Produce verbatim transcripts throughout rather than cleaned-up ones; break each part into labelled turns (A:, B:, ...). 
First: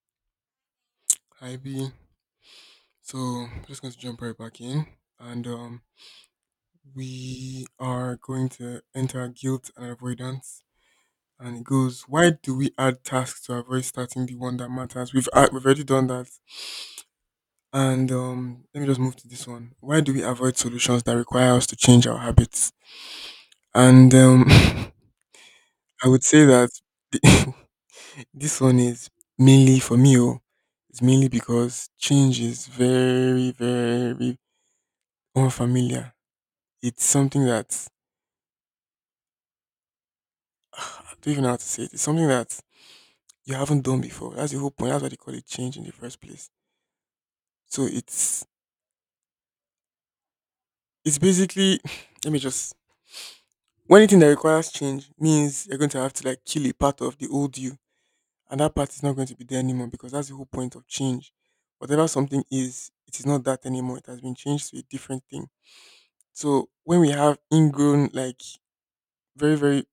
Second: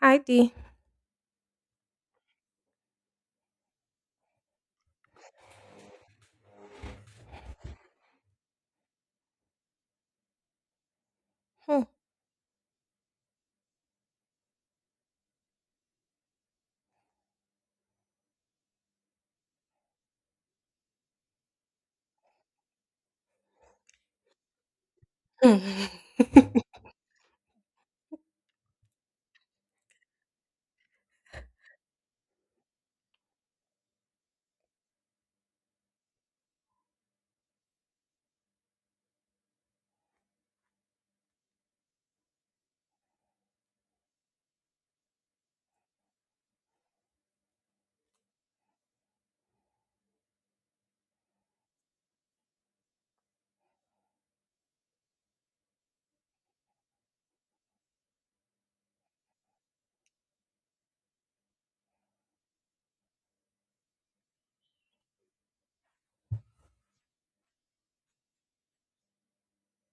A: I did.
B: Hi B. So just going to jump right back in, and um, we are going to enter guilt and avoidance. And it goes, why do we add tasks to avoid starting the one that matters? We've a- we've already done that. And um, Let me just move to this one. Why do we avoid solutions that require us to change our habits? And um, I would say that the- this one is mainly for me. Oh, it's mainly because change is very very unfamiliar. It's something that I don't even know how to say it. It's something that you haven't done before. That's the whole point. That's why they call it change in the first place. So it's it's basically let me just, when anything that requires change, means you're going to have to like kill a part of the old you, and that part is not going to be there anymore because that's the whole point of change. Whatever something is, it is not that anymore. It has been changed to a different thing. So when we have ingrown, like very very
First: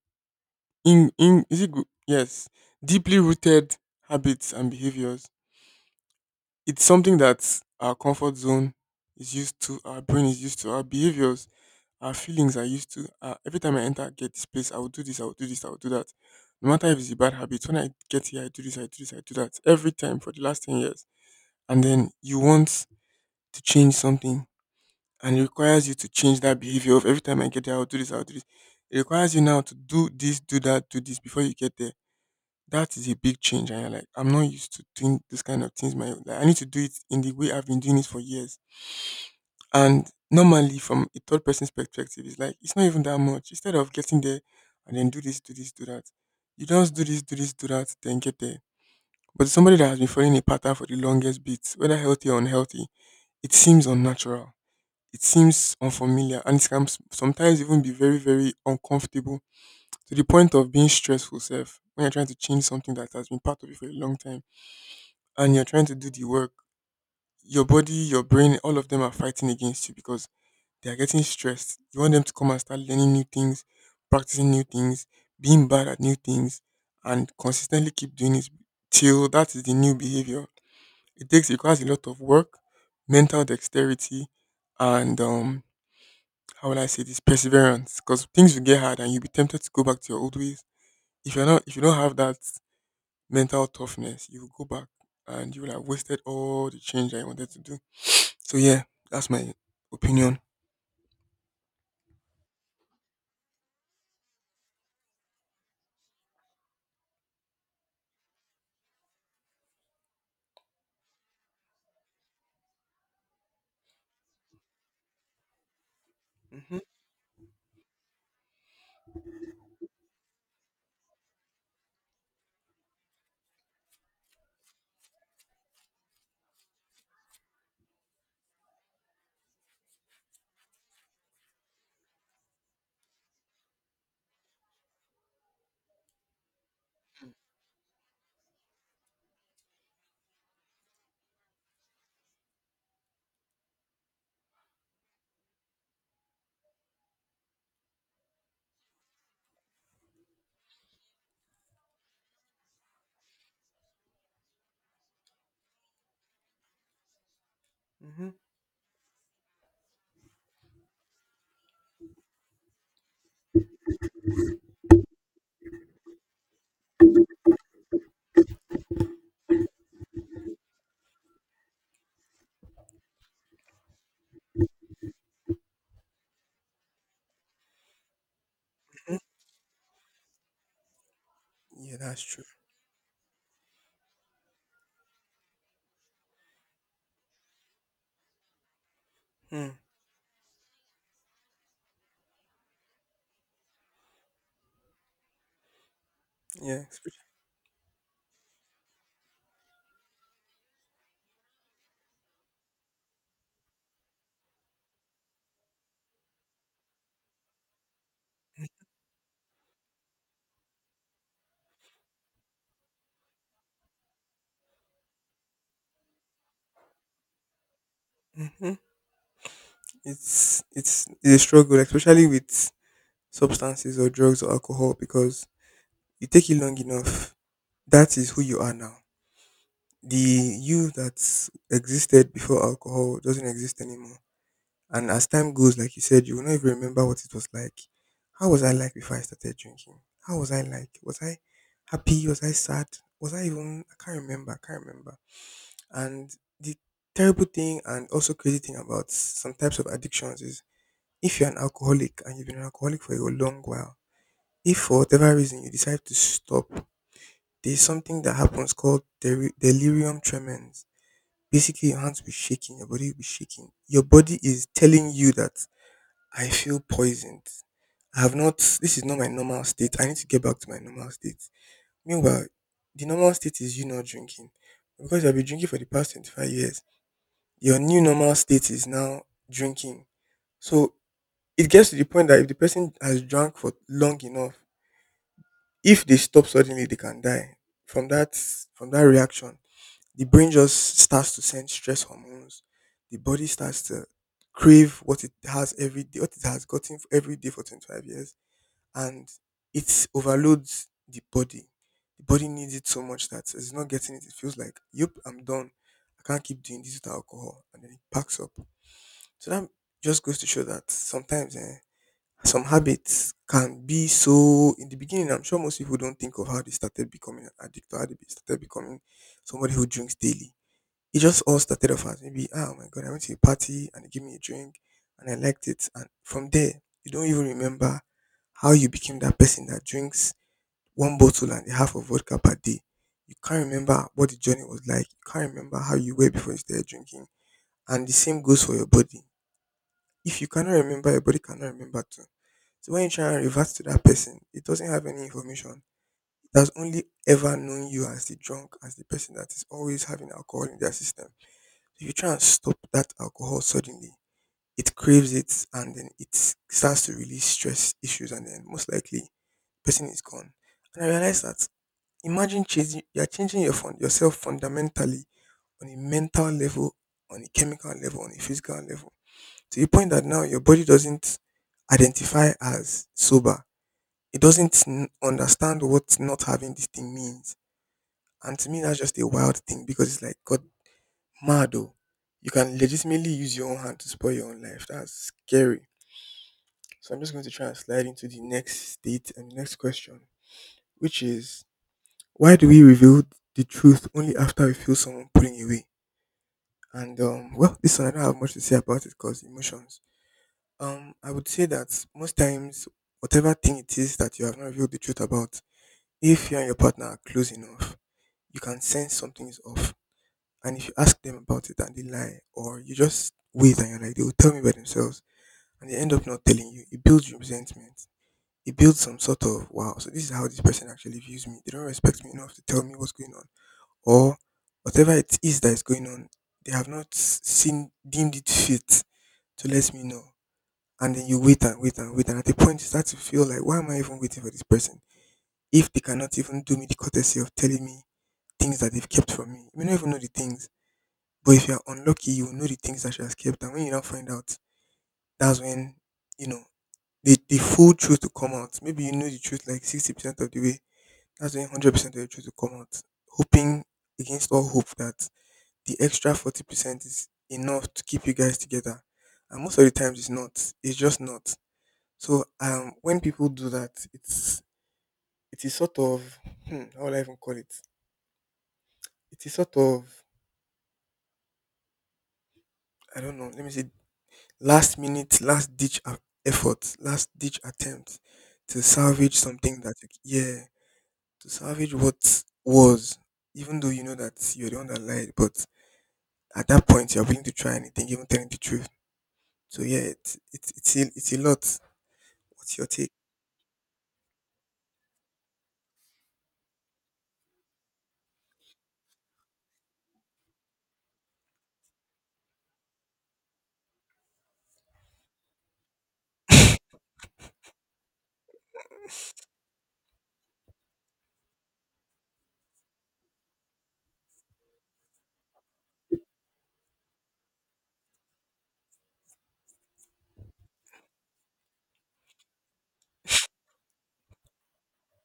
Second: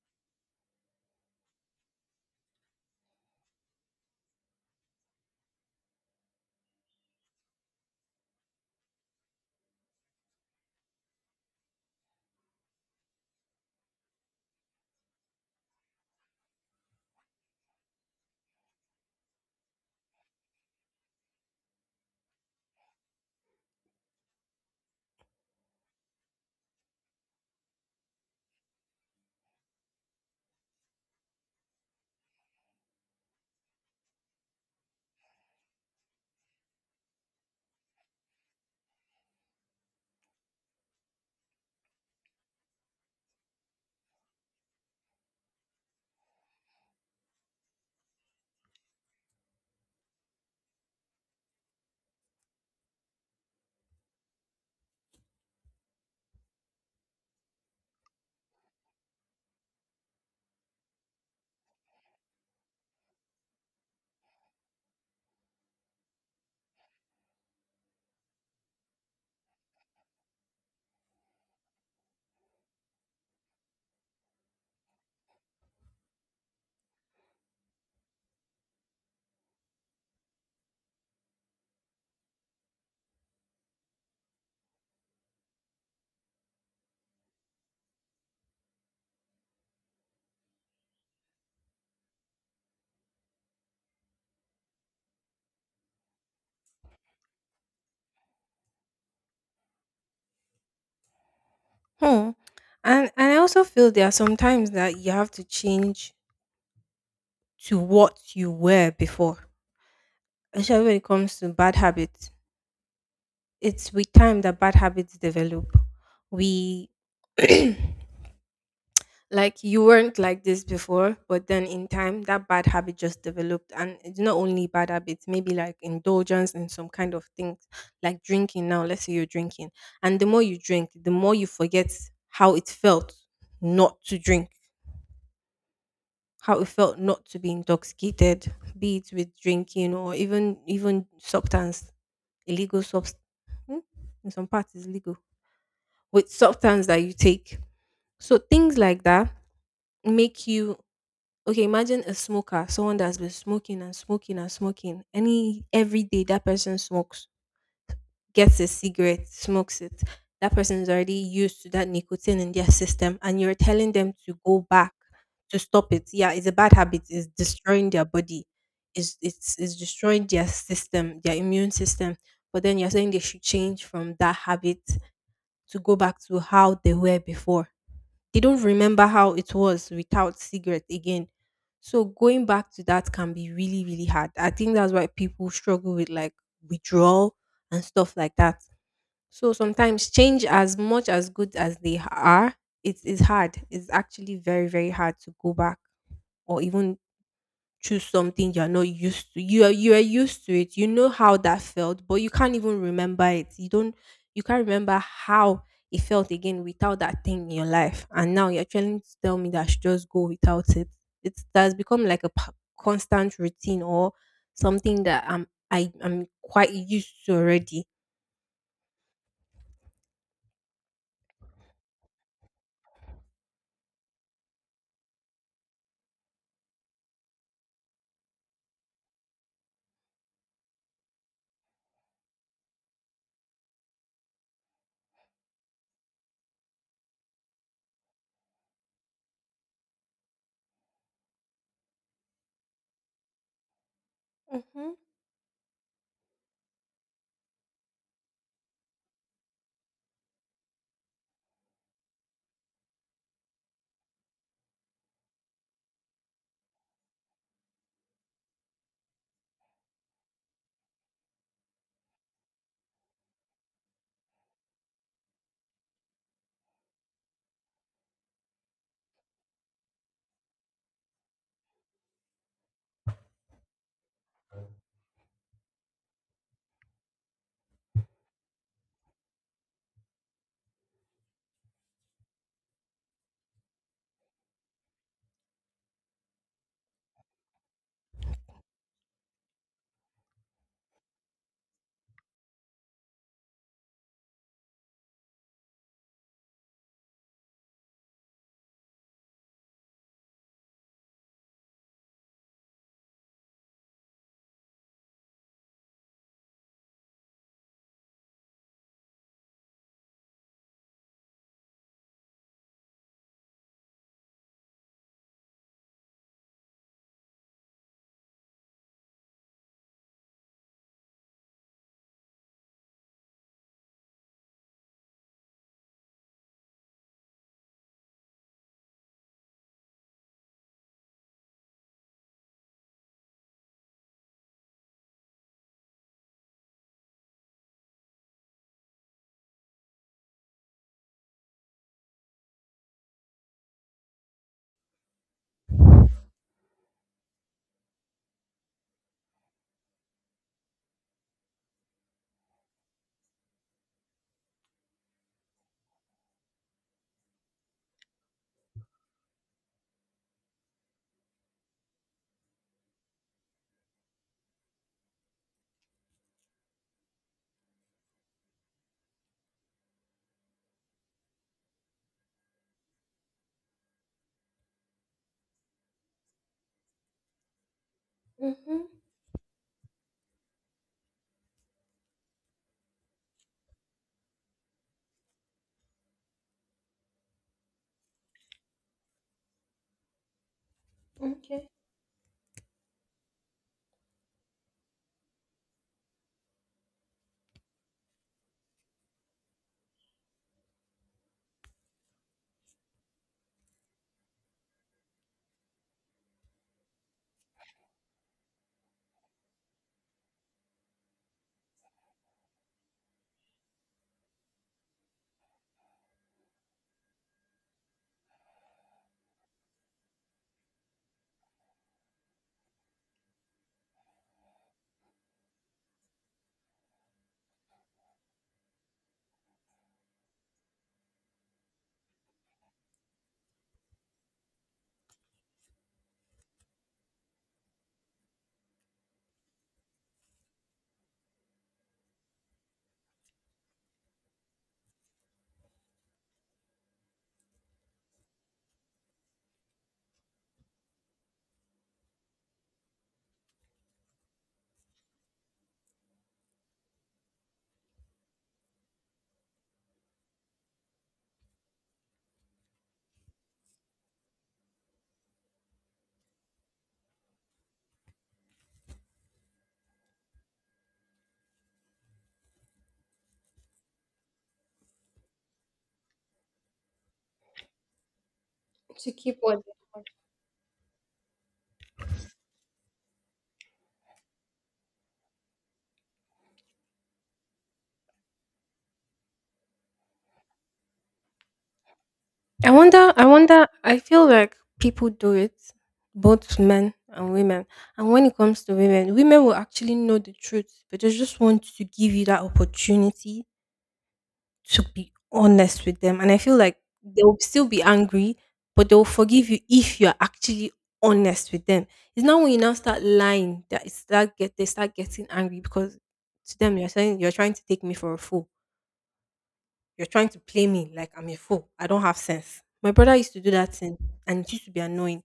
B: in in is it gr- yes, deeply rooted habits and behaviors, it's something that our comfort zone is used to, our brain is used to, our behaviors, our feelings are used to. Uh, every time I enter, I get this place, I will do this, I will do this, I will do that. No matter if it's a bad habit, when I get here, I do this, I do this, I do that. Every time for the last ten years. And then you want to change something, and it requires you to change that behavior of every time I get there, I'll do this, I'll do this. It requires you now to do this, do that, do this before you get there. That is a big change, and you're like, I'm not used to doing this kind of things. My like, I need to do it in the way I've been doing it for years. And normally, from a third person's perspective, it's like it's not even that much. Instead of getting there and then do this, do this, do that, you just do this, do this, do that, then get there. But somebody that has been following a pattern for the longest bit, whether healthy or unhealthy, it seems unnatural. It seems unfamiliar, and it can s- sometimes even be very, very uncomfortable to the point of being stressful. Self when you're trying to change something that has been part of you for a long time and you're trying to do the work, your body, your brain, all of them are fighting against you because they are getting stressed. You want them to come and start learning new things, practicing new things, being bad at new things, and consistently keep doing it till that is the new behavior. It takes requires a lot of work, mental dexterity, and um, how will I say this, perseverance? Because things will get hard, and you'll be tempted to go back to your old ways. If you're not, if you don't have that mental toughness, you will go back and you will have wasted all the change that you wanted to do. So yeah, that's my opinion.
A: Hmm. And and I also feel there are some times that you have to change to what you were before. Especially when it comes to bad habits. It's with time that bad habits develop.
B: Mm-hmm,
A: We like you weren't like this before, but then in time that bad habit just developed, and it's not only bad habits, maybe like indulgence in some kind of things, like drinking now. Let's say you're drinking. And the more you drink, the more you forget how it felt not to drink, how it felt not to be intoxicated, be it with drinking or even even substance, illegal substance. In some parts, is legal with substance that you take. So things like that make you okay. Imagine a smoker, someone that's been smoking and smoking and smoking. Any Every day that person smokes,
B: mm-hmm.
A: gets a cigarette, smokes it, that person is already used to that nicotine in their system, and you're telling them to go back to stop it. Yeah, it's a bad habit. It's destroying their body. It's it's it's destroying their system, their immune system. But then you're saying they should change from that habit to go back to how they were before. They don't remember how it was without cigarette again.
B: Yeah,
A: So
B: that's true.
A: going back to that can be really, really hard. I think that's why people struggle with like withdrawal and stuff like that. So
B: Hmm.
A: sometimes change, as much as good as they are, it is hard. It's actually very, very hard to go back or
B: Yeah,
A: even choose something you're not used to. You are you are used to it. You know how that felt, but you can't even remember it. You don't you can't remember how it felt again without that thing in your life. And now you're trying to tell me that I should just go without it. It that's become like a p- constant routine or something that I'm I, I'm quite used to already.
B: mm-hmm. it's it's it's a struggle, especially with substances or drugs or alcohol, because you take it long enough, that is who you are now. The you that existed before alcohol doesn't exist anymore. And as time goes, like you said, you will not even remember what it was like. How was I like before I started drinking? How was I like? Was I happy? Was I sad? Was I even? I can't remember. I can't
A: Mm-hmm.
B: remember. And the terrible thing and also crazy thing about some types of addictions is if you're an alcoholic and you've been an alcoholic for a long while, if for whatever reason you decide to stop, there's something that happens called deri- delirium tremens. Basically, your hands will be shaking, your body will be shaking. Your body is telling you that I feel poisoned. I have not, this is not my normal state. I need to get back to my normal state. Meanwhile, the normal state is you not drinking. Because I've been drinking for the past twenty-five years, your new normal state is now drinking. So it gets to the point that if the person has drunk for long enough, if they stop suddenly, they can die from that, from that reaction. The brain just starts to send stress hormones. The body starts to crave what it has every day, what it has gotten every day for twenty-five years, and it overloads the body. The body needs it so much that it's not getting it. It feels like, yep, I'm done. I can't keep doing this with alcohol, and then it packs up. So that just goes to show that sometimes eh, some habits can be so. In the beginning, I'm sure most people don't think of how they started becoming an addict or how they be- started becoming somebody who drinks daily. It just all started off as maybe, ah, oh my God, I went to a party and they gave me a drink and I liked it. And from there, you don't even remember how you became that person that drinks one bottle and a half of vodka per day. You can't remember what the journey was like. You can't remember how you were before you started drinking. And the same goes for your body. If you cannot remember, your body cannot remember too. So when you try and revert to that person, it doesn't have any information. It has only ever known you as the drunk, as the person that is always having alcohol in their system. So if you try and stop that alcohol suddenly, it craves it and then it starts to release stress issues and then most likely person is gone. And I realized that, imagine changing, you're changing your fun, yourself fundamentally on a mental level, on a chemical level, on a physical level, to the point that now your body doesn't identify as sober. It doesn't n- understand what not having this thing means. And to me,
A: Mm-hmm.
B: that's just a wild thing because it's like, God, mad oh. You can legitimately use your own hand to spoil your own life. That's scary. So I'm just going to try and slide into the next state and the next question, which is,
A: Okay.
B: why do we reveal the truth only after we feel someone pulling away? And um, Well, this one I don't have much to say about it because emotions. Um, I would say that most times, whatever thing it is that you have not revealed the truth about, if you and your partner are close enough, you can sense something is off. And if you ask them about it and they lie, or you just wait and you're like, they will tell me by themselves, and they end up not telling you, it builds resentment. It builds some sort of, wow, so this is how this person actually views me. They don't respect me enough to tell me what's going on. Or whatever it is that is going on, they have not seen, deemed it fit to let me know, and then you wait and wait and wait, and at a point you start to feel like, why am I even waiting for this person if they cannot even do me the courtesy of telling me things that they've kept from me? You may not even know the things, but if you're unlucky, you will know the things that she has kept, and when you don't find out, that's when you know the, the full truth to come out. Maybe you know the truth like sixty percent of the way, that's when one hundred percent of the truth will come out, hoping against all hope that the extra forty percent is enough to keep you guys together, and most of the times it's not. It's just not. So um, when people do that, it's, it is sort of, hmm, how will I even call it? It is sort of, I don't know. Let me say, last minute, last ditch a- effort, last ditch attempt to
A: To
B: salvage
A: keep what they
B: something that
A: want.
B: you, yeah, to salvage what was, even though you know that you're the one that lied. But at that point, you're willing to try anything, even telling the truth. So yeah, it's it's it's a, it's a lot.
A: I
B: What's your take?
A: wonder, I wonder, I feel like people do it, both men and women. And when it comes to women, women will actually know the truth, but they just want to give you that opportunity to be honest with them. And I feel like they'll still be angry, but they'll forgive you if you're actually honest with them. It's not when you now start lying that it start get they start getting angry, because to them you're saying you're trying to take me for a fool. You're trying to play me like I'm a fool. I don't have sense. My brother used to do that thing, and it used to be annoying.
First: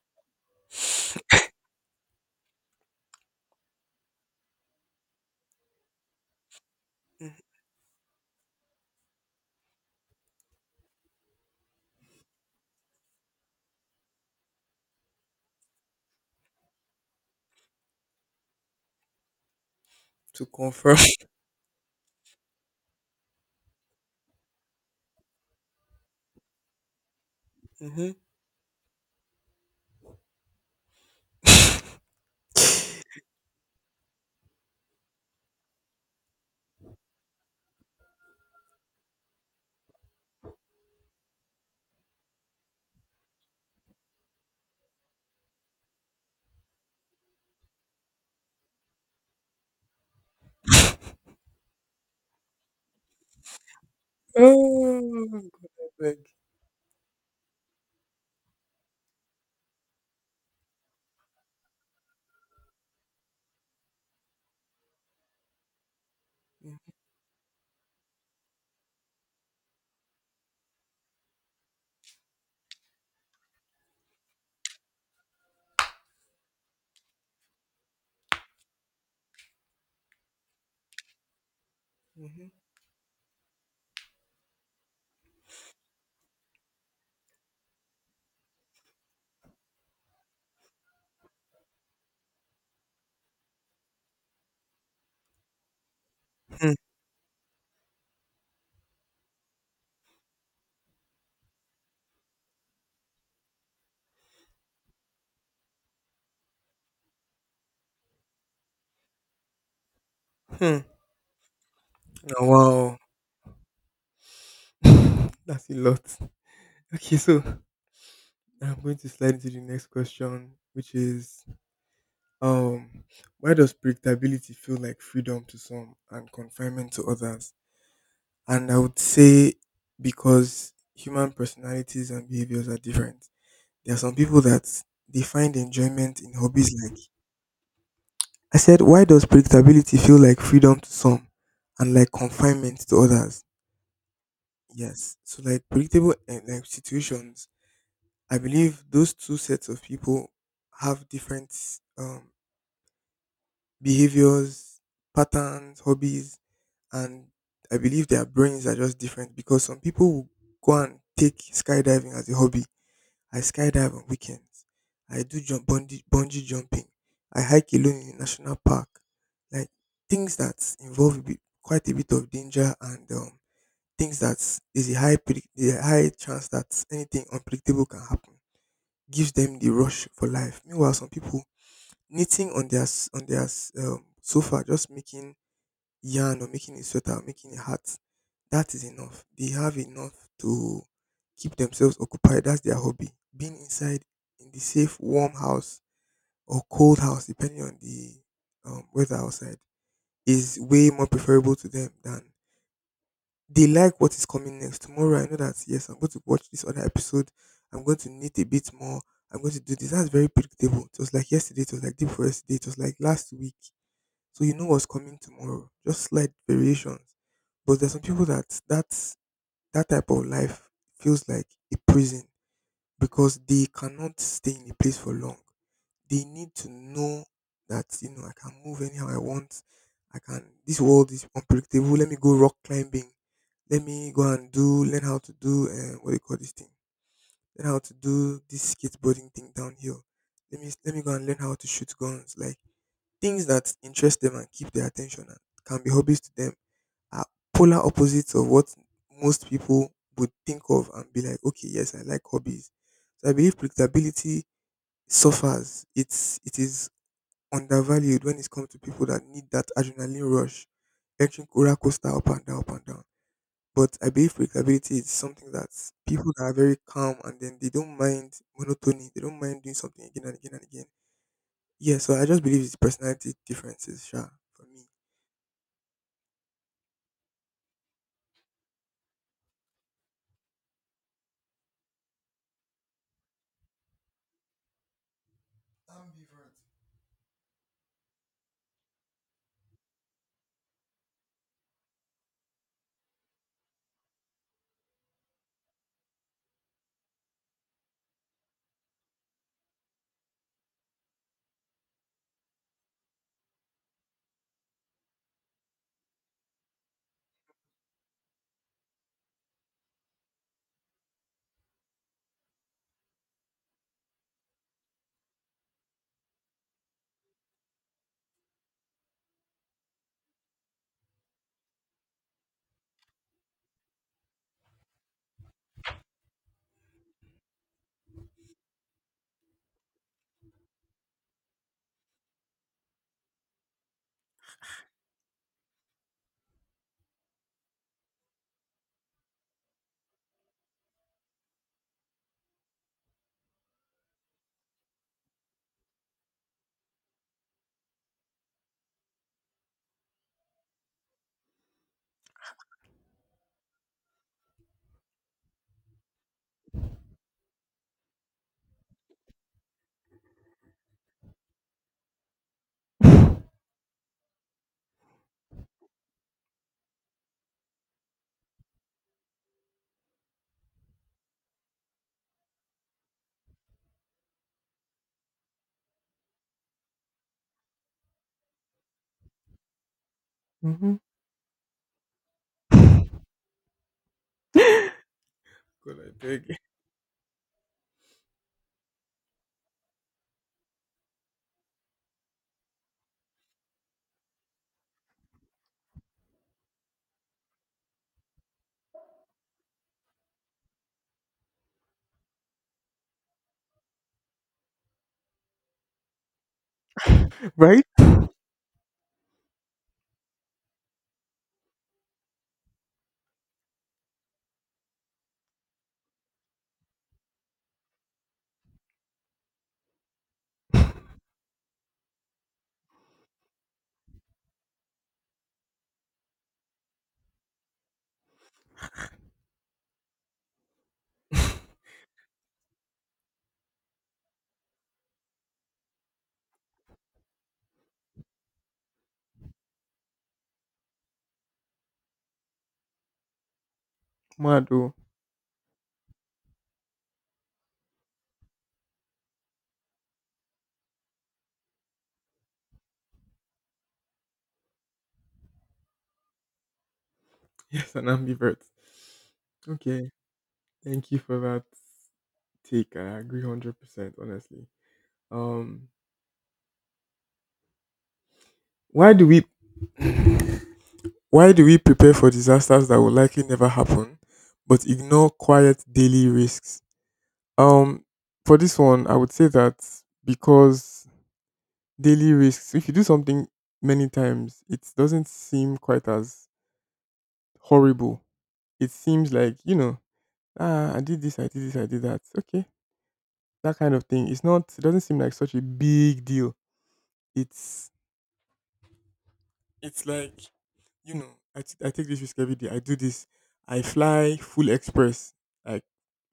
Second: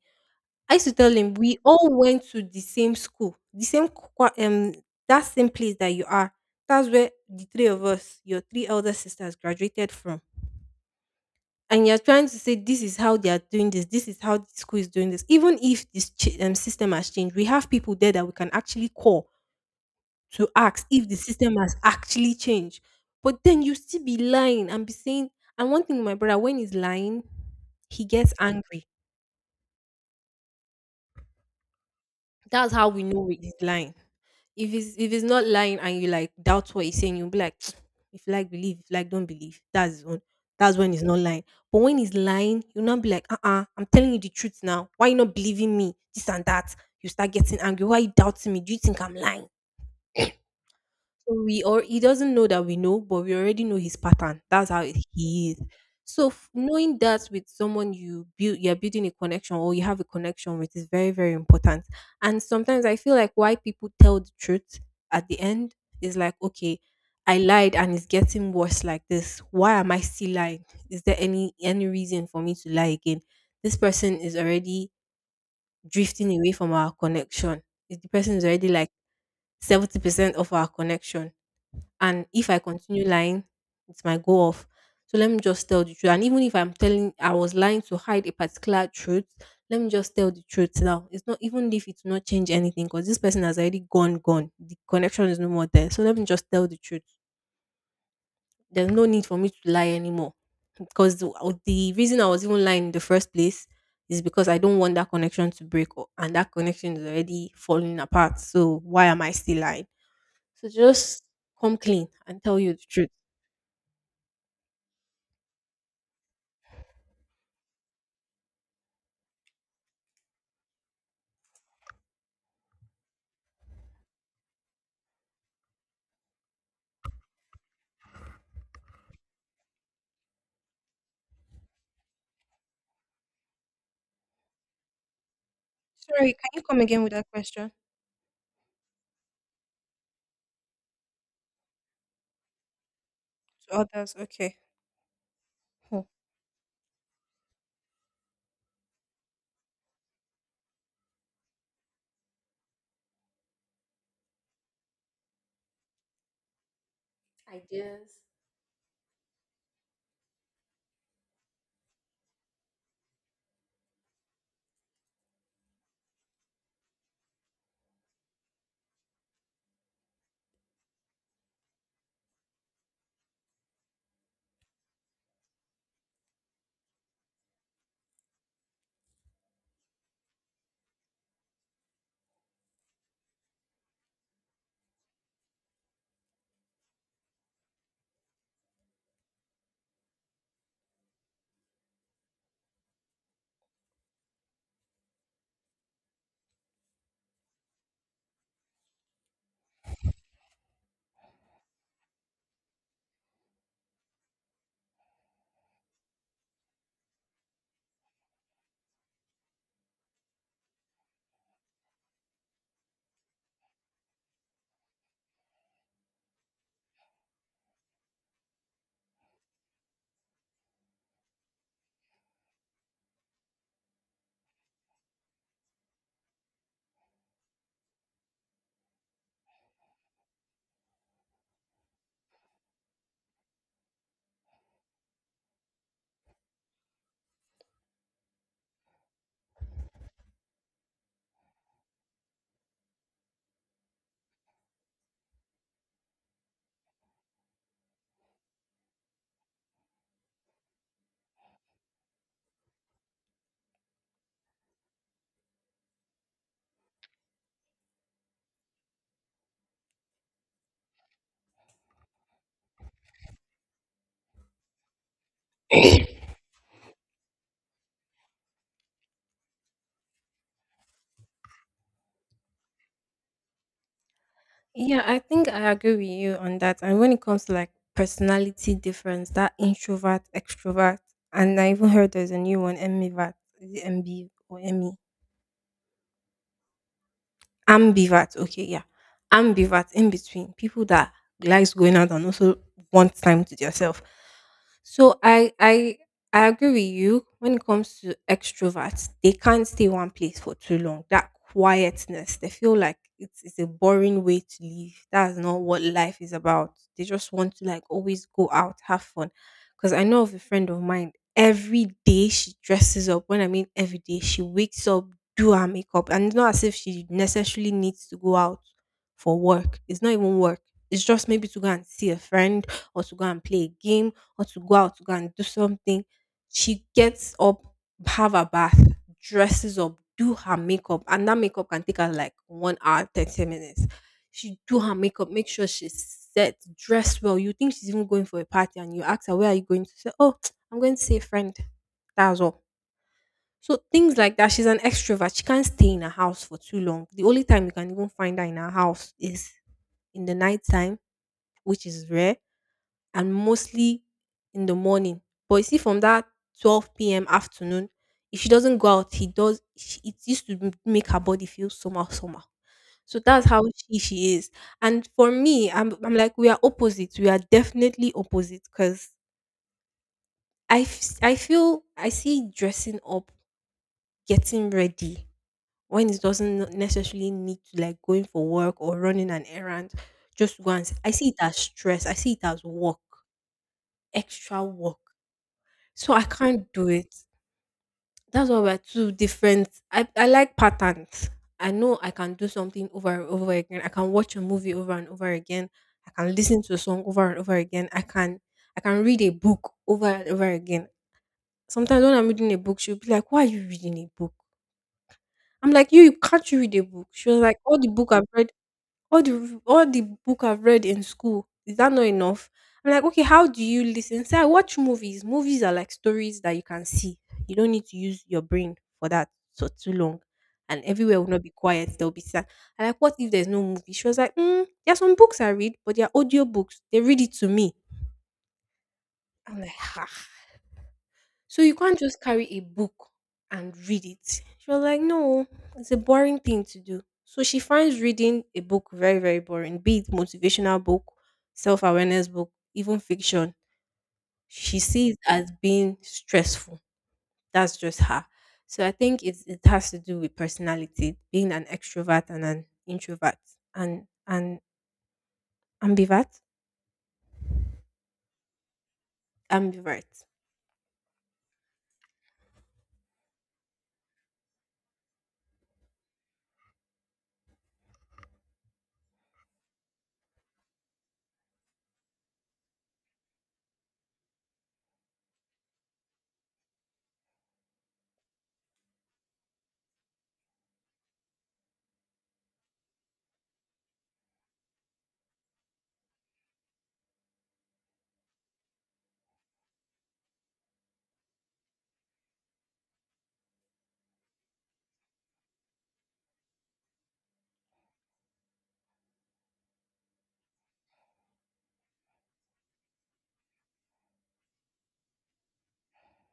A: I used to tell him, we all went to the same school, the same qua- um that same place that you are. That's where
B: Mhm.
A: the three of us, your three elder sisters, graduated from. And you're trying to say this is how they are doing this, this is how the school is doing this. Even if this ch- um, system has changed, we have people there that we can actually call
B: To
A: to ask
B: confirm.
A: if the system has actually changed. But then you still be lying and be saying, and one thing with my brother, when he's lying, he
B: hmm.
A: gets angry. That's how we know he's lying. If he's if he's not lying and you like doubt what he's saying, you'll be like, if you like believe, if you like don't believe. That's his own. That's when he's not lying. But when he's lying, you'll not be like, uh uh-uh, uh, I'm telling you the truth now. Why you not believing me? This and that. You start getting angry. Why you doubting me? Do you think I'm lying? So we, or he doesn't know that we know, but we already know his pattern. That's how
B: Oh,
A: he is.
B: God, I beg.
A: So f- knowing that with someone you build, you're building a connection or you have a connection with, is very, very important. And sometimes I feel like why people tell the truth at the end is like, okay, I lied and it's getting worse like this. Why am I still lying? Is there any any reason for me to lie again? This person is already drifting away from our connection. The person is already like seventy percent of our connection, and if
B: Mhm.
A: I continue lying, it might go off. So let me just tell the truth. And even if I'm telling I was lying to hide a particular truth, let me just tell the truth now. It's not, even if it's not change anything, because this person has already gone, gone. The connection is no more there. So let me just tell
B: Mhm.
A: the truth. There's no need for me to lie anymore. Because the, uh, the reason I was even lying in the first place is because I don't want that connection to break up, and that connection is already falling apart. So why am I still lying? So
B: Hmm.
A: just come clean and tell you the
B: Oh,
A: truth.
B: wow. That's a lot. Okay, so I'm going to slide into the next question, which is, um why does predictability feel like freedom to some and confinement to others? And I would say because human personalities and behaviors are different. There are some people that they find enjoyment
A: Sorry,
B: in
A: can you
B: hobbies
A: come
B: like
A: again with that question?
B: I said, why does predictability feel like freedom to some and like confinement to others?
A: To others? Okay.
B: Yes. So like
A: Hmm.
B: predictable eh, like situations I believe those two sets of people have different um, behaviors, patterns, hobbies, and I believe
A: Ideas.
B: their brains are just different because some people will go and take skydiving as a hobby. I skydive on weekends. I do jump bungee, bungee jumping. I hike alone in a national park. Like things that involve a bit, quite a bit of danger and um, things that is a high predict- a high chance that anything unpredictable can happen gives them the rush for life. Meanwhile, some people knitting on their s- on their s- um, sofa, just making yarn or making a sweater or making a hat, that is enough. They have enough to keep themselves occupied. That's their hobby. Being inside in the safe, warm house or cold house, depending on the um, weather outside, is way more preferable to them than they like what is coming next. Tomorrow I know that yes, I'm going to watch this other episode. I'm going to knit a bit more. I'm going to do this. That's very predictable. It was like yesterday, it was like day before yesterday, it was like last week. So you know what's coming tomorrow. Just slight variations. But there's some people that that's that type of life feels like a prison because they cannot stay in a place for long. They need to know that, you know, I can move anyhow I want. I can this world is unpredictable. Let me go rock climbing. Let me go and do learn how to do uh, what do you call this thing? Learn how to do this skateboarding thing downhill. Let me let me go and learn how to shoot guns. Like things that interest them and keep their attention and can be hobbies to them are polar opposites of what most people would think of and be like, okay, yes, I like hobbies. So I believe predictability suffers. It's it is undervalued when it comes to people that need that adrenaline rush, electric roller coaster up and down, up and down. But I believe predictability is something that people that are very calm and then they don't mind monotony, they don't mind doing something again and again and again. Yeah, so I just believe it's personality differences, sure, for me.
A: Yeah, I think I agree with you on that. And when it comes to like personality difference, that introvert, extrovert, and I even heard there's a new one, M E V A T, is it M B or M E? Ambivert, okay, yeah. Ambivert, in between. People that likes going out and also wants time to themselves. So I I I agree with you when it comes to extroverts, they can't stay one place for too long. That quietness, they feel like it's, it's a boring way to live. That's not what life is about. They just want to like always go out, have fun. Because I know of a friend of mine, every day she dresses up. When I mean every day, she wakes up, do her makeup. And it's not as if she necessarily needs to go out for work. It's not even work. It's just maybe to go and see a friend, or to go and play a game, or to go out to go and do something. She gets up, have a bath, dresses up, do her makeup, and that makeup can take her like one hour, thirty minutes. She do her makeup, make sure she's set, dressed well. You think she's even going for a party, and you ask her, where are you going to say? Oh, I'm going to see a friend. That's all. So things like that. She's an extrovert. She can't stay in her house for too long. The only time you can even find her in her house is in the night time, which is rare, and mostly in the morning. But you see, from that twelve p m afternoon, if she doesn't go out, he does. She, it used to m- make her body feel somehow, somehow. So
B: Ambivert.
A: that's how she, she is. And for me, I'm, I'm like, we are opposites. We are definitely opposite. Because I, f- I feel, I see dressing up, getting ready, when it doesn't necessarily need to like going for work or running an errand, just once,
B: Mhm.
A: I see it as stress, I see it as work, extra work,
B: God, I
A: so I
B: beg.
A: can't do it. That's why we're two different. i, I like patterns. I know I can do something over and over again. I can watch a movie over and over again. I can listen to a song over and over again. i can I can read a book over and over again. Sometimes when I'm reading a book, she'll be like, why are you reading a book? I'm like, you can't you read a book? She was like, all
B: Right?
A: the book I've read, all the all the book I've read in school, is that not enough? I'm like, "Okay, how do you listen?" Say, "I watch movies." Movies are like stories that you can see. You don't need to use your brain for that for too long, and everywhere will not be quiet, there will be silence. I'm like, "What if there's no movie?" She was like, "Mm, there are some books I read, but they are audio books. They read it to me." I'm like, ha. So you can't just carry a book and read it. She was like, no, it's a boring thing to do. So she finds reading a book very, very boring, be it motivational book, self awareness book, even fiction. She
B: Mado.
A: sees as being stressful. That's just her. So I think it's, it has to do with personality, being an extrovert and an introvert and an ambivert.
B: Yes, an ambivert. Okay.
A: Ambivert.
B: Thank you for that take. I agree one hundred percent, honestly. Um why do we why do we prepare for disasters that will likely never happen, but ignore quiet daily risks? Um, for this one, I would say that because daily risks, if you do something many times, it doesn't seem quite as horrible. It seems like, you know, ah, I did this, I did this, I did that. Okay. That kind of thing. It's not, it doesn't seem like such a big deal. It's, it's like, you know, I t- I take this risk every day. I do this. I fly full express, like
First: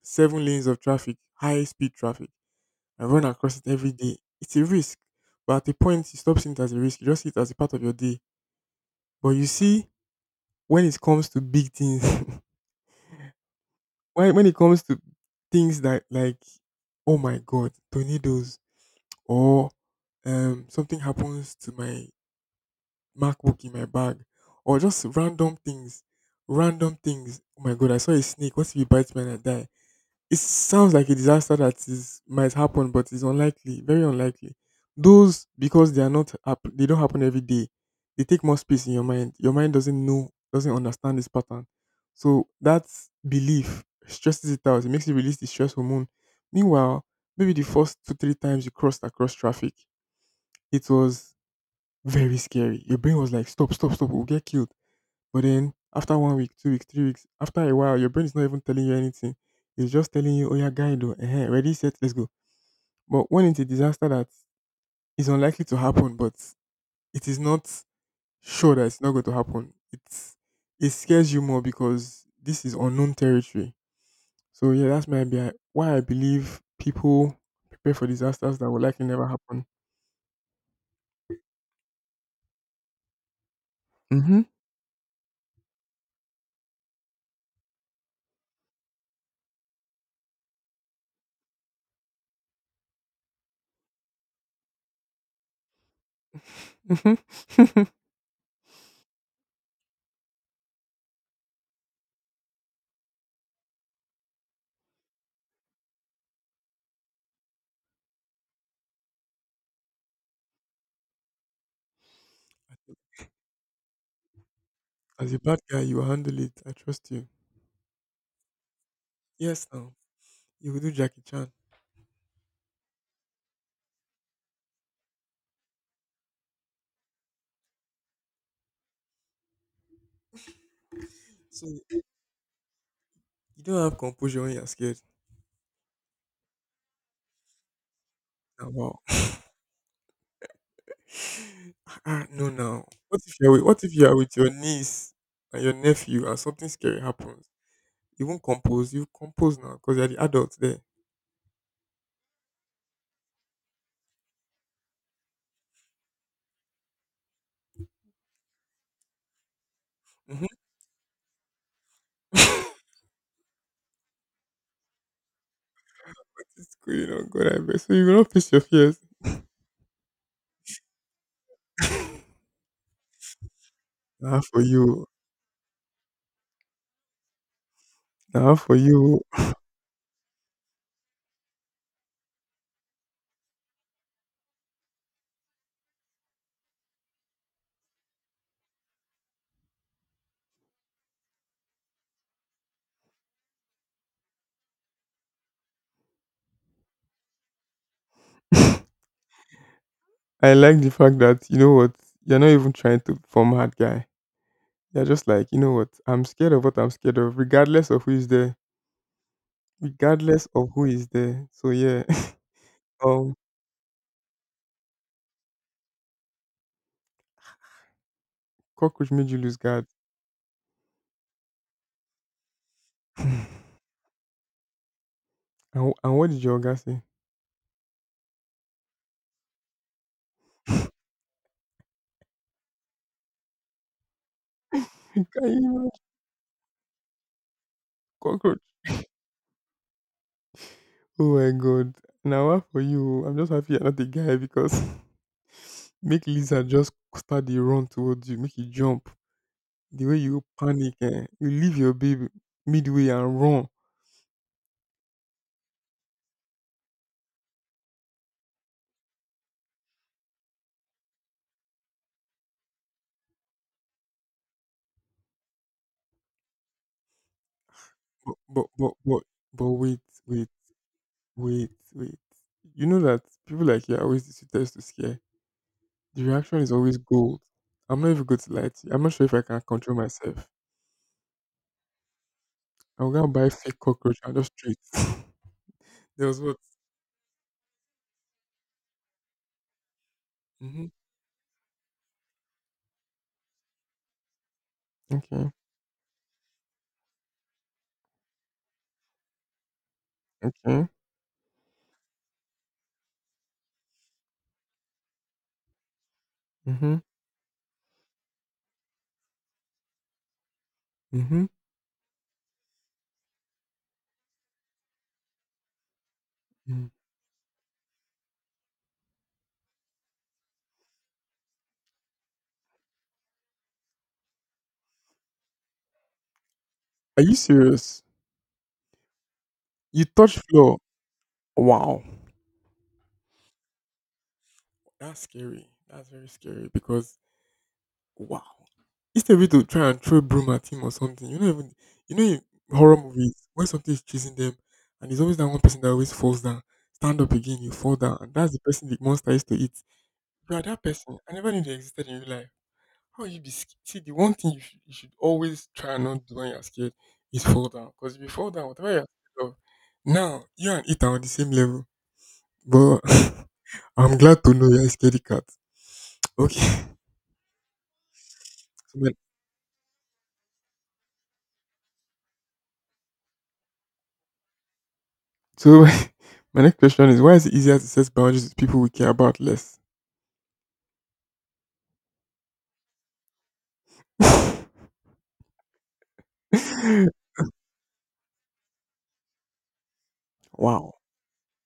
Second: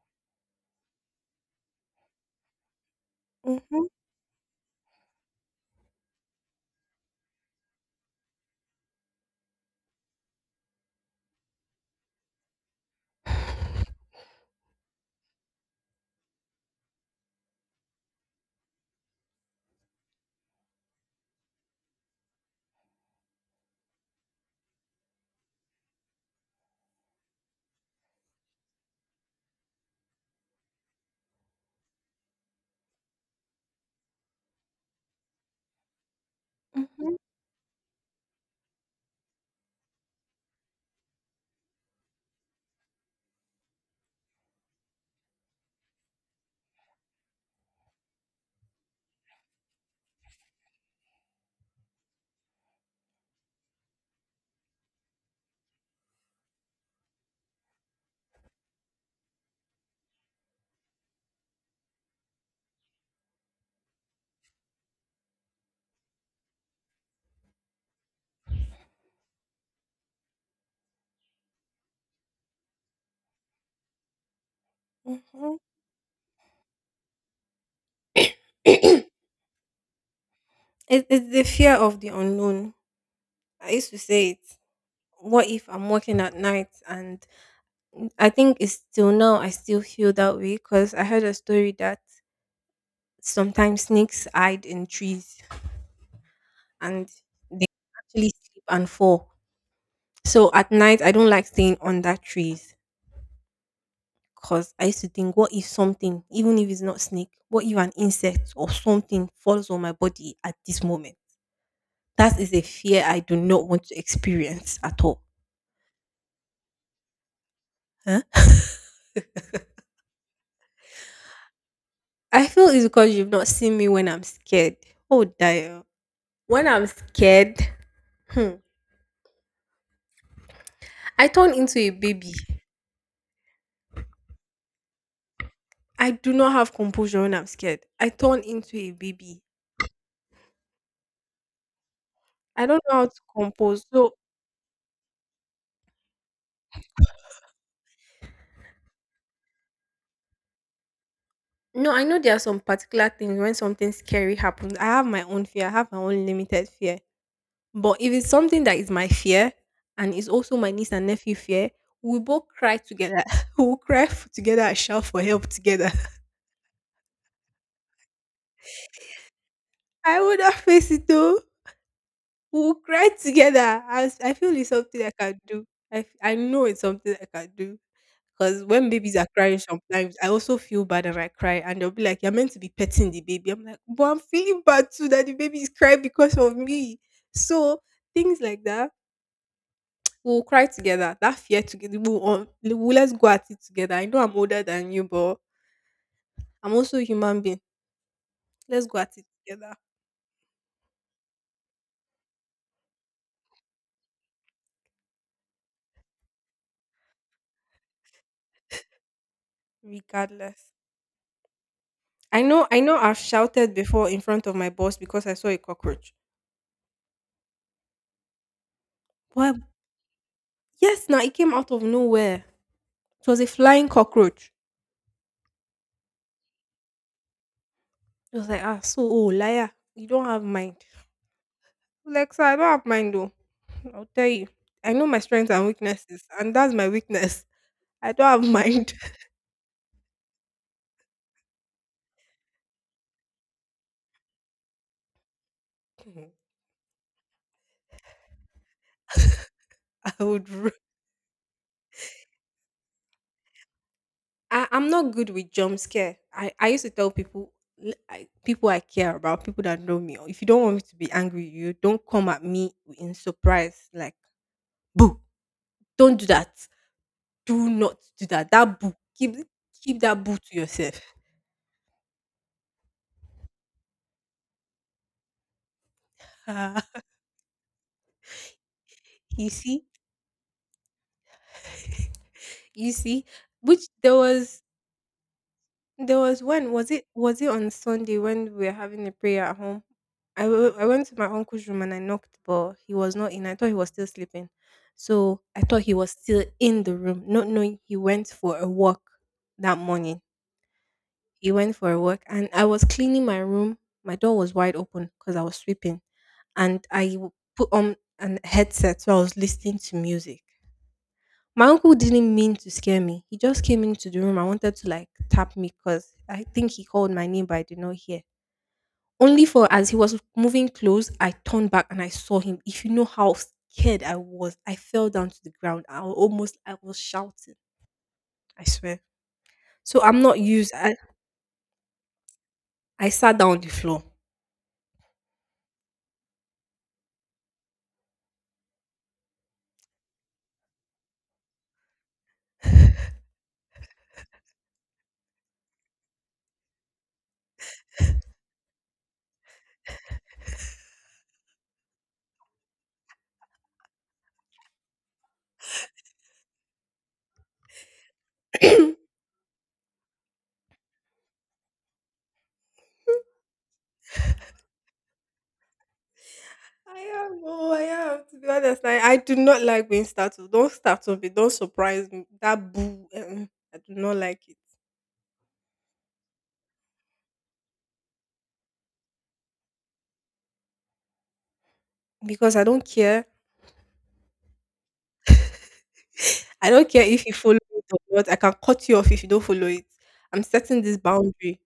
B: seven lanes of traffic, high speed traffic. And run across it
A: Mm-hmm.
B: every day, it's a risk. But at a point, you stop seeing it as a risk. You just see it as a part of your day. But you see, when it comes to big things, when when it comes to things that like, oh my god, tornadoes, or um something happens to my MacBook in my bag, or just random things, random things. Oh my god, I saw a snake. What if it bites me and I die? It sounds like a disaster that is might happen, but it's unlikely, very unlikely. Those because they are not hap- they don't
A: Mm-hmm.
B: happen every day. They take more space in your mind. Your mind doesn't know, doesn't understand this pattern. So that belief stresses it out. It makes you release the stress hormone. Meanwhile, maybe the first two three times you crossed across traffic, it was very scary. Your brain was like, stop, stop, stop, we'll get killed. But then after one week, two weeks, three weeks, after a while, your brain is not even telling you anything. It's just telling you, oh yeah, guide, oh, eh, ready, set, let's go. But when it's a disaster that is unlikely to happen, but it is not sure that it's not going to happen, it's it scares you more because this is unknown territory. So yeah, that's my be-
A: Mm-hmm.
B: why I believe people prepare for disasters that will likely
A: It,
B: never happen.
A: it's the fear of the unknown. I used to say it.
B: Hmm.
A: What if I'm working at night? And I think it's till now I still feel that way, because I heard a story that sometimes snakes hide in trees, and
B: Hmm.
A: they actually sleep and fall. So at night I don't like staying under trees because I used to think, what if something, even if it's not snake, what if an insect or something falls on my body at this moment? That is a fear I do not want to experience at all.
B: As a bad guy, you will handle it. I trust you. Yes, now you will do Jackie Chan.
A: I feel it's because you've not seen me when I'm scared. Oh, dear. When I'm scared, hmm, I turn
B: So
A: into a baby.
B: you don't have composure when you're scared.
A: I do not have composure when I'm scared. I turn
B: Ah,
A: into a
B: wow.
A: baby.
B: Ah, ah, no,
A: I don't
B: now.
A: know how to
B: What if you're with, what
A: compose.
B: if you
A: So,
B: are with your niece and your nephew and something scary happens? You won't compose. You compose now because you're the adult there.
A: no, I know there are some particular things when something scary happens. I have my own fear, I have my own limited fear. But if it's something that is my fear and is
B: Hmm.
A: also my niece and nephew fear, we both cry together. We'll cry f- together and shout for help together.
B: It's going on, God, I bet. So you will not face your fears.
A: I would not face it though. We will cry together. I was- I
B: Nah,
A: feel
B: for
A: it's something
B: you.
A: I can do. I, f- I know it's something I can do.
B: Nah,
A: Because
B: for
A: when babies
B: you.
A: are crying sometimes, I also feel bad and I cry. And they'll be like, "You're meant to be petting the baby." I'm like, "But I'm feeling bad too that the baby is crying because of me." So things like that. We'll cry together. That fear together. We'll, um, we'll let's go at it together. I know I'm older than you, but I'm also a human being. Let's go at it together,
B: I like the fact that you know what you're not even trying to form hard guy. You're just like you know what I'm scared of. What I'm scared of, regardless of who is there, regardless of
A: regardless.
B: who is there. So yeah.
A: I know I know I've
B: Um.
A: shouted before in front of my boss because I saw a cockroach.
B: Cockroach made you lose
A: Well,
B: guard.
A: yes, now it came out of nowhere. It was a
B: and,
A: flying cockroach.
B: and what did your guy say?
A: It was like, "Ah, so oh liar, you don't have mind." Like, "Sir, I don't have mind though. I'll tell you. I know my
B: Can
A: strengths and
B: you imagine
A: weaknesses, and that's my weakness." I don't have
B: cockroach?
A: mind.
B: Oh my god. Now ah, for you, I'm just happy you're not a guy because make lizard just start the run towards you, make you jump. The way
A: I
B: you
A: would. ru-
B: panic, eh? You leave your baby midway and run.
A: I am not good with jump scare. I, I used to tell people, l- I, people I care about, people that know me. "Oh, if you don't want me to be angry, you don't come at me in surprise. Like, boo! Don't do that. Do not do
B: But
A: that.
B: but
A: That
B: but
A: book,
B: but
A: keep
B: but wait,
A: keep that book
B: wait,
A: to yourself."
B: wait, wait. You know that people like you are always the sweetest to scare. The reaction is
A: Ah,
B: always gold. I'm not even going to lie to you. I'm not sure if I
A: you
B: can
A: see,
B: control myself.
A: you
B: I will go
A: see,
B: and buy fake
A: which there
B: cockroach and just
A: was
B: treat.
A: there
B: There was
A: was
B: what?
A: one was it was it on Sunday when we were having a prayer at home. I w- I
B: Hmm.
A: went to my uncle's room and I knocked, but he was not in. I thought he was still sleeping, so
B: Okay.
A: I thought he was still in the room, not knowing he went for a walk that morning.
B: Okay.
A: He went for a walk, and I was cleaning my room. My door was wide open because I was sweeping. And
B: Mm-hmm.
A: I w- put on an headset so I was listening to music.
B: Mm-hmm.
A: My uncle didn't mean to scare me. He just came into the room. I wanted to like tap me because I think he
B: Mm.
A: called my name, but I did not hear. Only for as he was moving close, I turned back and I saw him. If you know how scared I was, I fell down to the ground. I wa- almost I was
B: Are you
A: shouting.
B: serious?
A: I swear. So
B: You
A: I'm not
B: touch
A: used.
B: floor.
A: I,
B: Wow.
A: I sat down on the floor.
B: That's scary. That's very scary because wow. Instead of you to try and throw broom at him or something, you know even you know in horror movies when something is chasing them and there's always that one person that always falls down. Stand up again, you fall down, and that's the person the monster used to eat. You are that person. I never knew they existed in real life. How will you be sc- see the one thing you should, you should always try and not do when you're scared is fall down. Because if you fall down, whatever you're scared of, now you and it are on the same level. But I'm glad to know you're a scaredy cat. Okay.
A: I am. Oh, I am. To be honest,
B: So
A: like
B: my,
A: I do not like being startled. Don't startle me. Don't surprise me. That boo. Uh-uh, I do not like it
B: so my next question is why is it easier to set boundaries with people we care about less?
A: because I don't care.
B: Wow.
A: I don't care if you follow it or not. I can cut you off if you don't follow it. I'm setting this boundary.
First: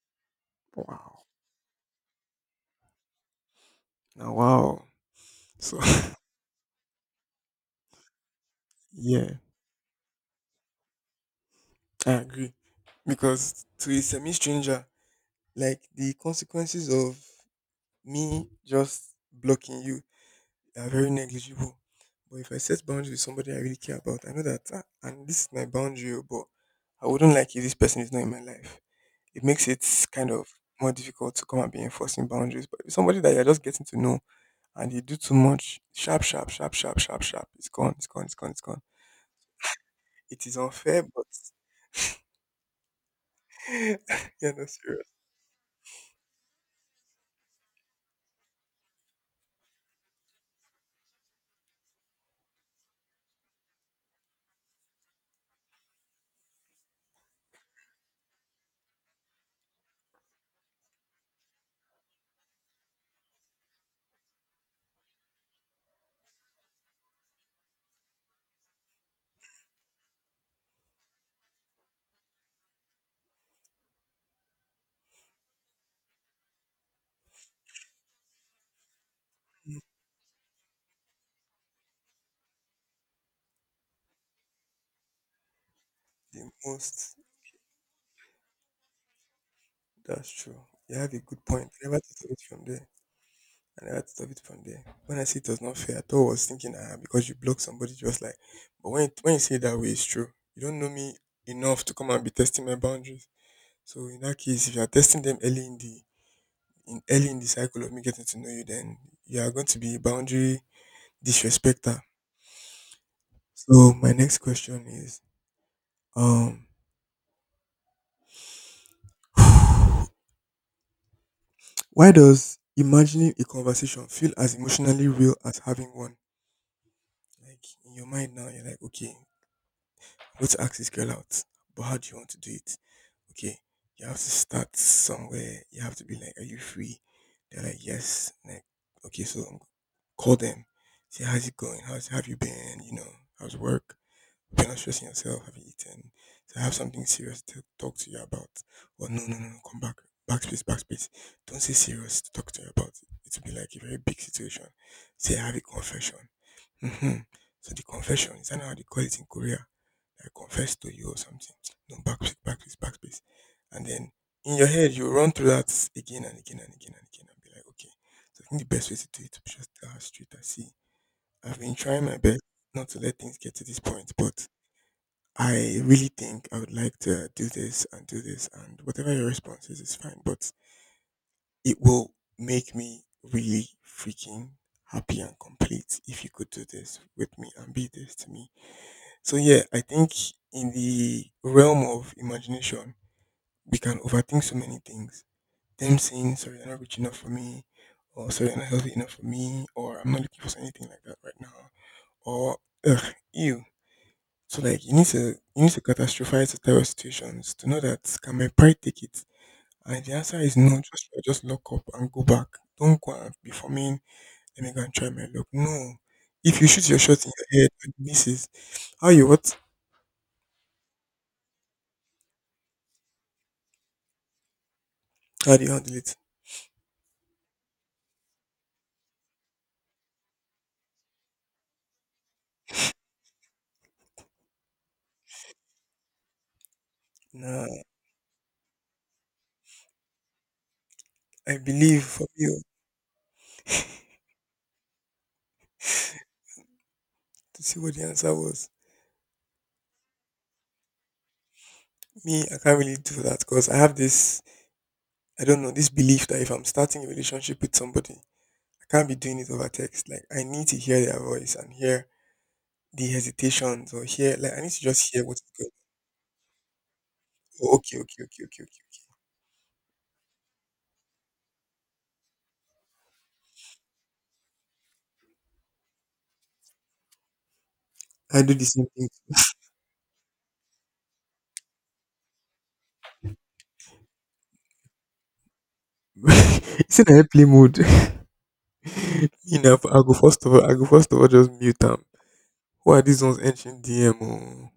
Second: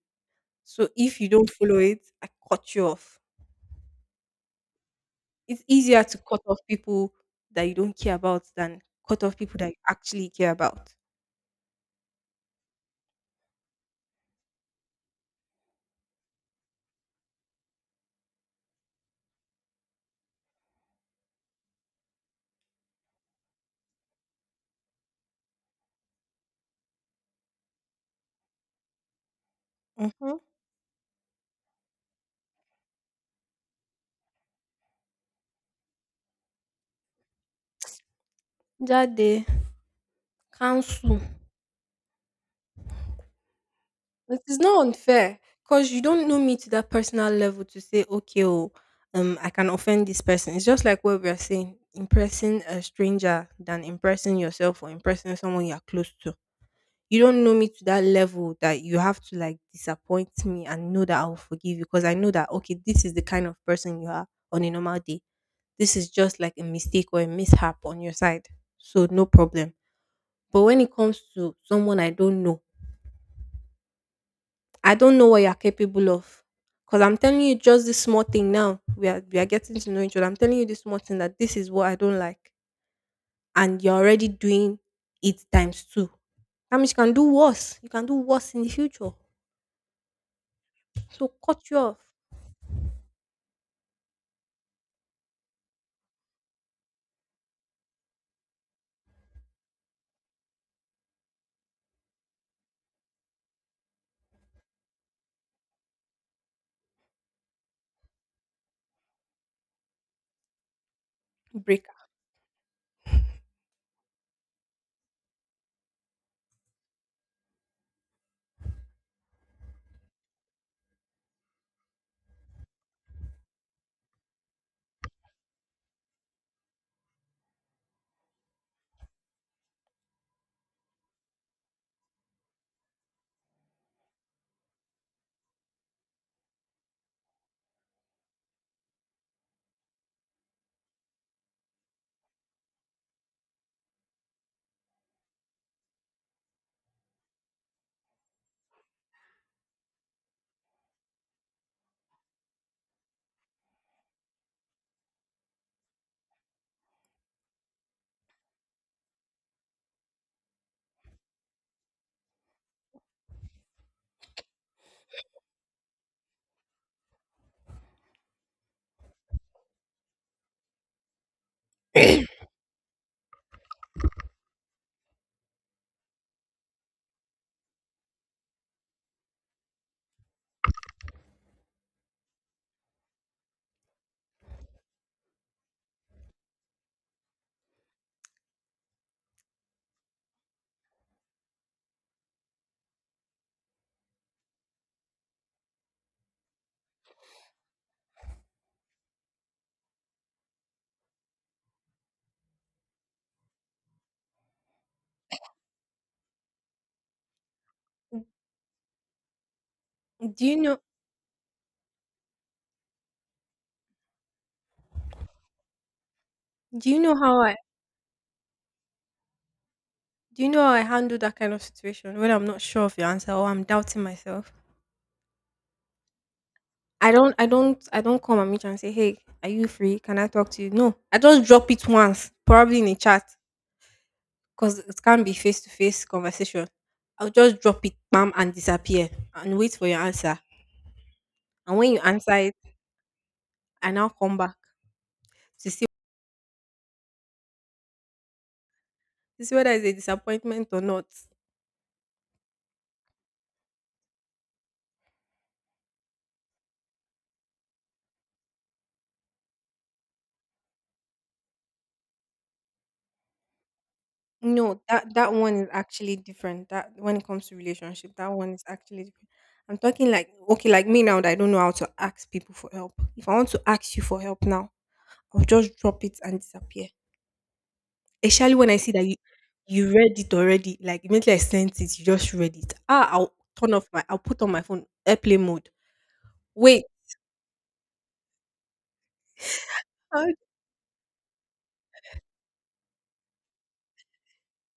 A: So
B: Wow.
A: if you don't follow it, I cut you off.
B: Now wow.
A: It's
B: So
A: easier to cut off people that you don't care about than cut off
B: yeah,
A: people that you actually care about.
B: I agree. Because to a semi stranger, like the consequences of me just blocking you are very negligible. But if I set boundaries with somebody I really care about, I know that, ah, and this is my boundary, oh, but I wouldn't like if this person is not in my life. It makes it kind
A: Mm-hmm.
B: of more difficult to come and be enforcing boundaries. But if somebody that you're just getting to know and you do too much, sharp, sharp, sharp, sharp, sharp, sharp, it's gone, it's gone, it's gone, it's gone.
A: That day,
B: It is unfair,
A: counsel.
B: but
A: It
B: you're
A: is
B: not
A: not
B: serious.
A: unfair because you don't know me to that personal level to say, okay, oh, um, I can offend this person. It's just like what we are saying, impressing a stranger than impressing yourself or impressing someone you are close to. You don't know me to that level that you have to like disappoint me and know that I will forgive you because I know that, okay, this is the kind of person you are on a normal day. This is just like a mistake or a mishap on your side. So, no problem. But when it comes to someone I don't know, I don't know what you're capable of. Because I'm telling you just this small thing now. We are we are getting to know each other. I'm telling you this small thing that this is what I don't like. And you're already doing it times two.
B: The
A: That means you can
B: most,
A: do worse. You can do worse in the future.
B: that's true. You have a
A: So
B: good
A: cut
B: point.
A: you
B: I
A: off.
B: never thought of it from there. And I had to stop it from there. When I see it was not fair, I thought I was thinking, ah, because you block somebody just like but when it, when you say it that way, it's true. You don't know me enough to come and be testing my boundaries. So in that case, if you are testing them early in the in early in the cycle of me getting to know you, then you are going to be a boundary
A: Breaker.
B: disrespecter. So my next question is, um, why does imagining a conversation feel as emotionally real as having one? Like in your mind now, you're like, okay, I want to ask this girl out, but how do you want to do it? Okay, you have to start somewhere. You have to be like, are you free? They're like, yes. Like, okay, so um, call them. See how's it going? How's have you been? You know, how's work? You're not stressing yourself. Have you eaten? So I have something serious to talk to you about. Well, no, no, no, no. Come back. Backspace, backspace. Don't say serious to talk to you about. It will be like a very big situation. Say I have a confession. Mhm. So the confession, is that how they call it in Korea? I confess to you or something. No, backspace, backspace, backspace. And then in your head, you run through that again and again and again and again and be like, okay. So I think the best way to do it is just tell her straight and see. I've been trying my best not to let things get to this point, but I really think I would like to uh, do this and do this and whatever your response is, is fine. But it will make me really freaking happy and complete if you could do this with me and be this to me so yeah, I think in the realm of imagination, we can overthink so many things. Them saying, sorry, you're not rich enough for me, or sorry, you're not healthy enough for me, or I'm not looking for anything like that right now, or ugh, you. So like you need to you need to catastrophize the terror situations to know that can my pride take it? And if the answer
A: Do you
B: is no,
A: know
B: just just lock up and go back. Don't go and be forming, let me go and try my luck. No. If you shoot
A: do you
B: your
A: know
B: shot in
A: how I
B: your head and it misses, how you what?
A: do you know how I handle that kind of situation when I'm not sure of your answer or I'm doubting myself?
B: How do you handle it?
A: I don't I don't I don't come at me and say, "Hey, are you free? Can I talk to you?" No. I just drop it once, probably in a chat. 'Cause it can't be face to face conversation. I'll just
B: Nah,
A: drop it, bam, and disappear and wait for your answer.
B: I
A: And when you
B: believe for
A: answer
B: me
A: it,
B: oh,
A: I now come back to see
B: to see what the answer was.
A: to see whether it's a disappointment or not.
B: Me, I can't really do that because I have this, I don't know, this belief that if I'm starting a relationship with somebody, I can't be doing it over text. Like, I need to hear their voice and hear the hesitations or hear, like, I need
A: No,
B: to just
A: that
B: hear
A: that
B: what's
A: one is
B: good.
A: actually different. That when it comes to
B: Oh, okay,
A: relationship,
B: okay,
A: that
B: okay,
A: one
B: okay,
A: is
B: okay.
A: actually different. I'm talking like okay, like me now that I don't know how to ask people for help. If I want to ask you for help now, I'll just drop it and disappear.
B: I
A: Especially
B: do the
A: when I
B: same
A: see that
B: thing.
A: you you read it already, like immediately I sent it, you just read it. Ah, I'll turn off my I'll put on my phone airplane mode. Wait.
B: It's in a play mode. You know, I go
A: Uh,
B: first of all, I go first of all just mute them. Who are these ones entering D M?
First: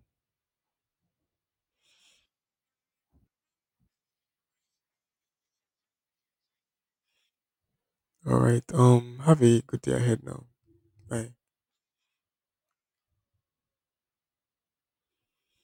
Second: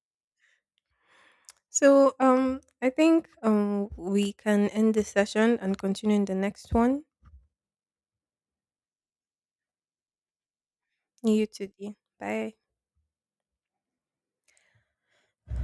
A: so um I think um we can end this session and continue in the next one.
B: Oh, all right. Um, have a good day ahead now. Bye.
A: You too. Dee. Bye.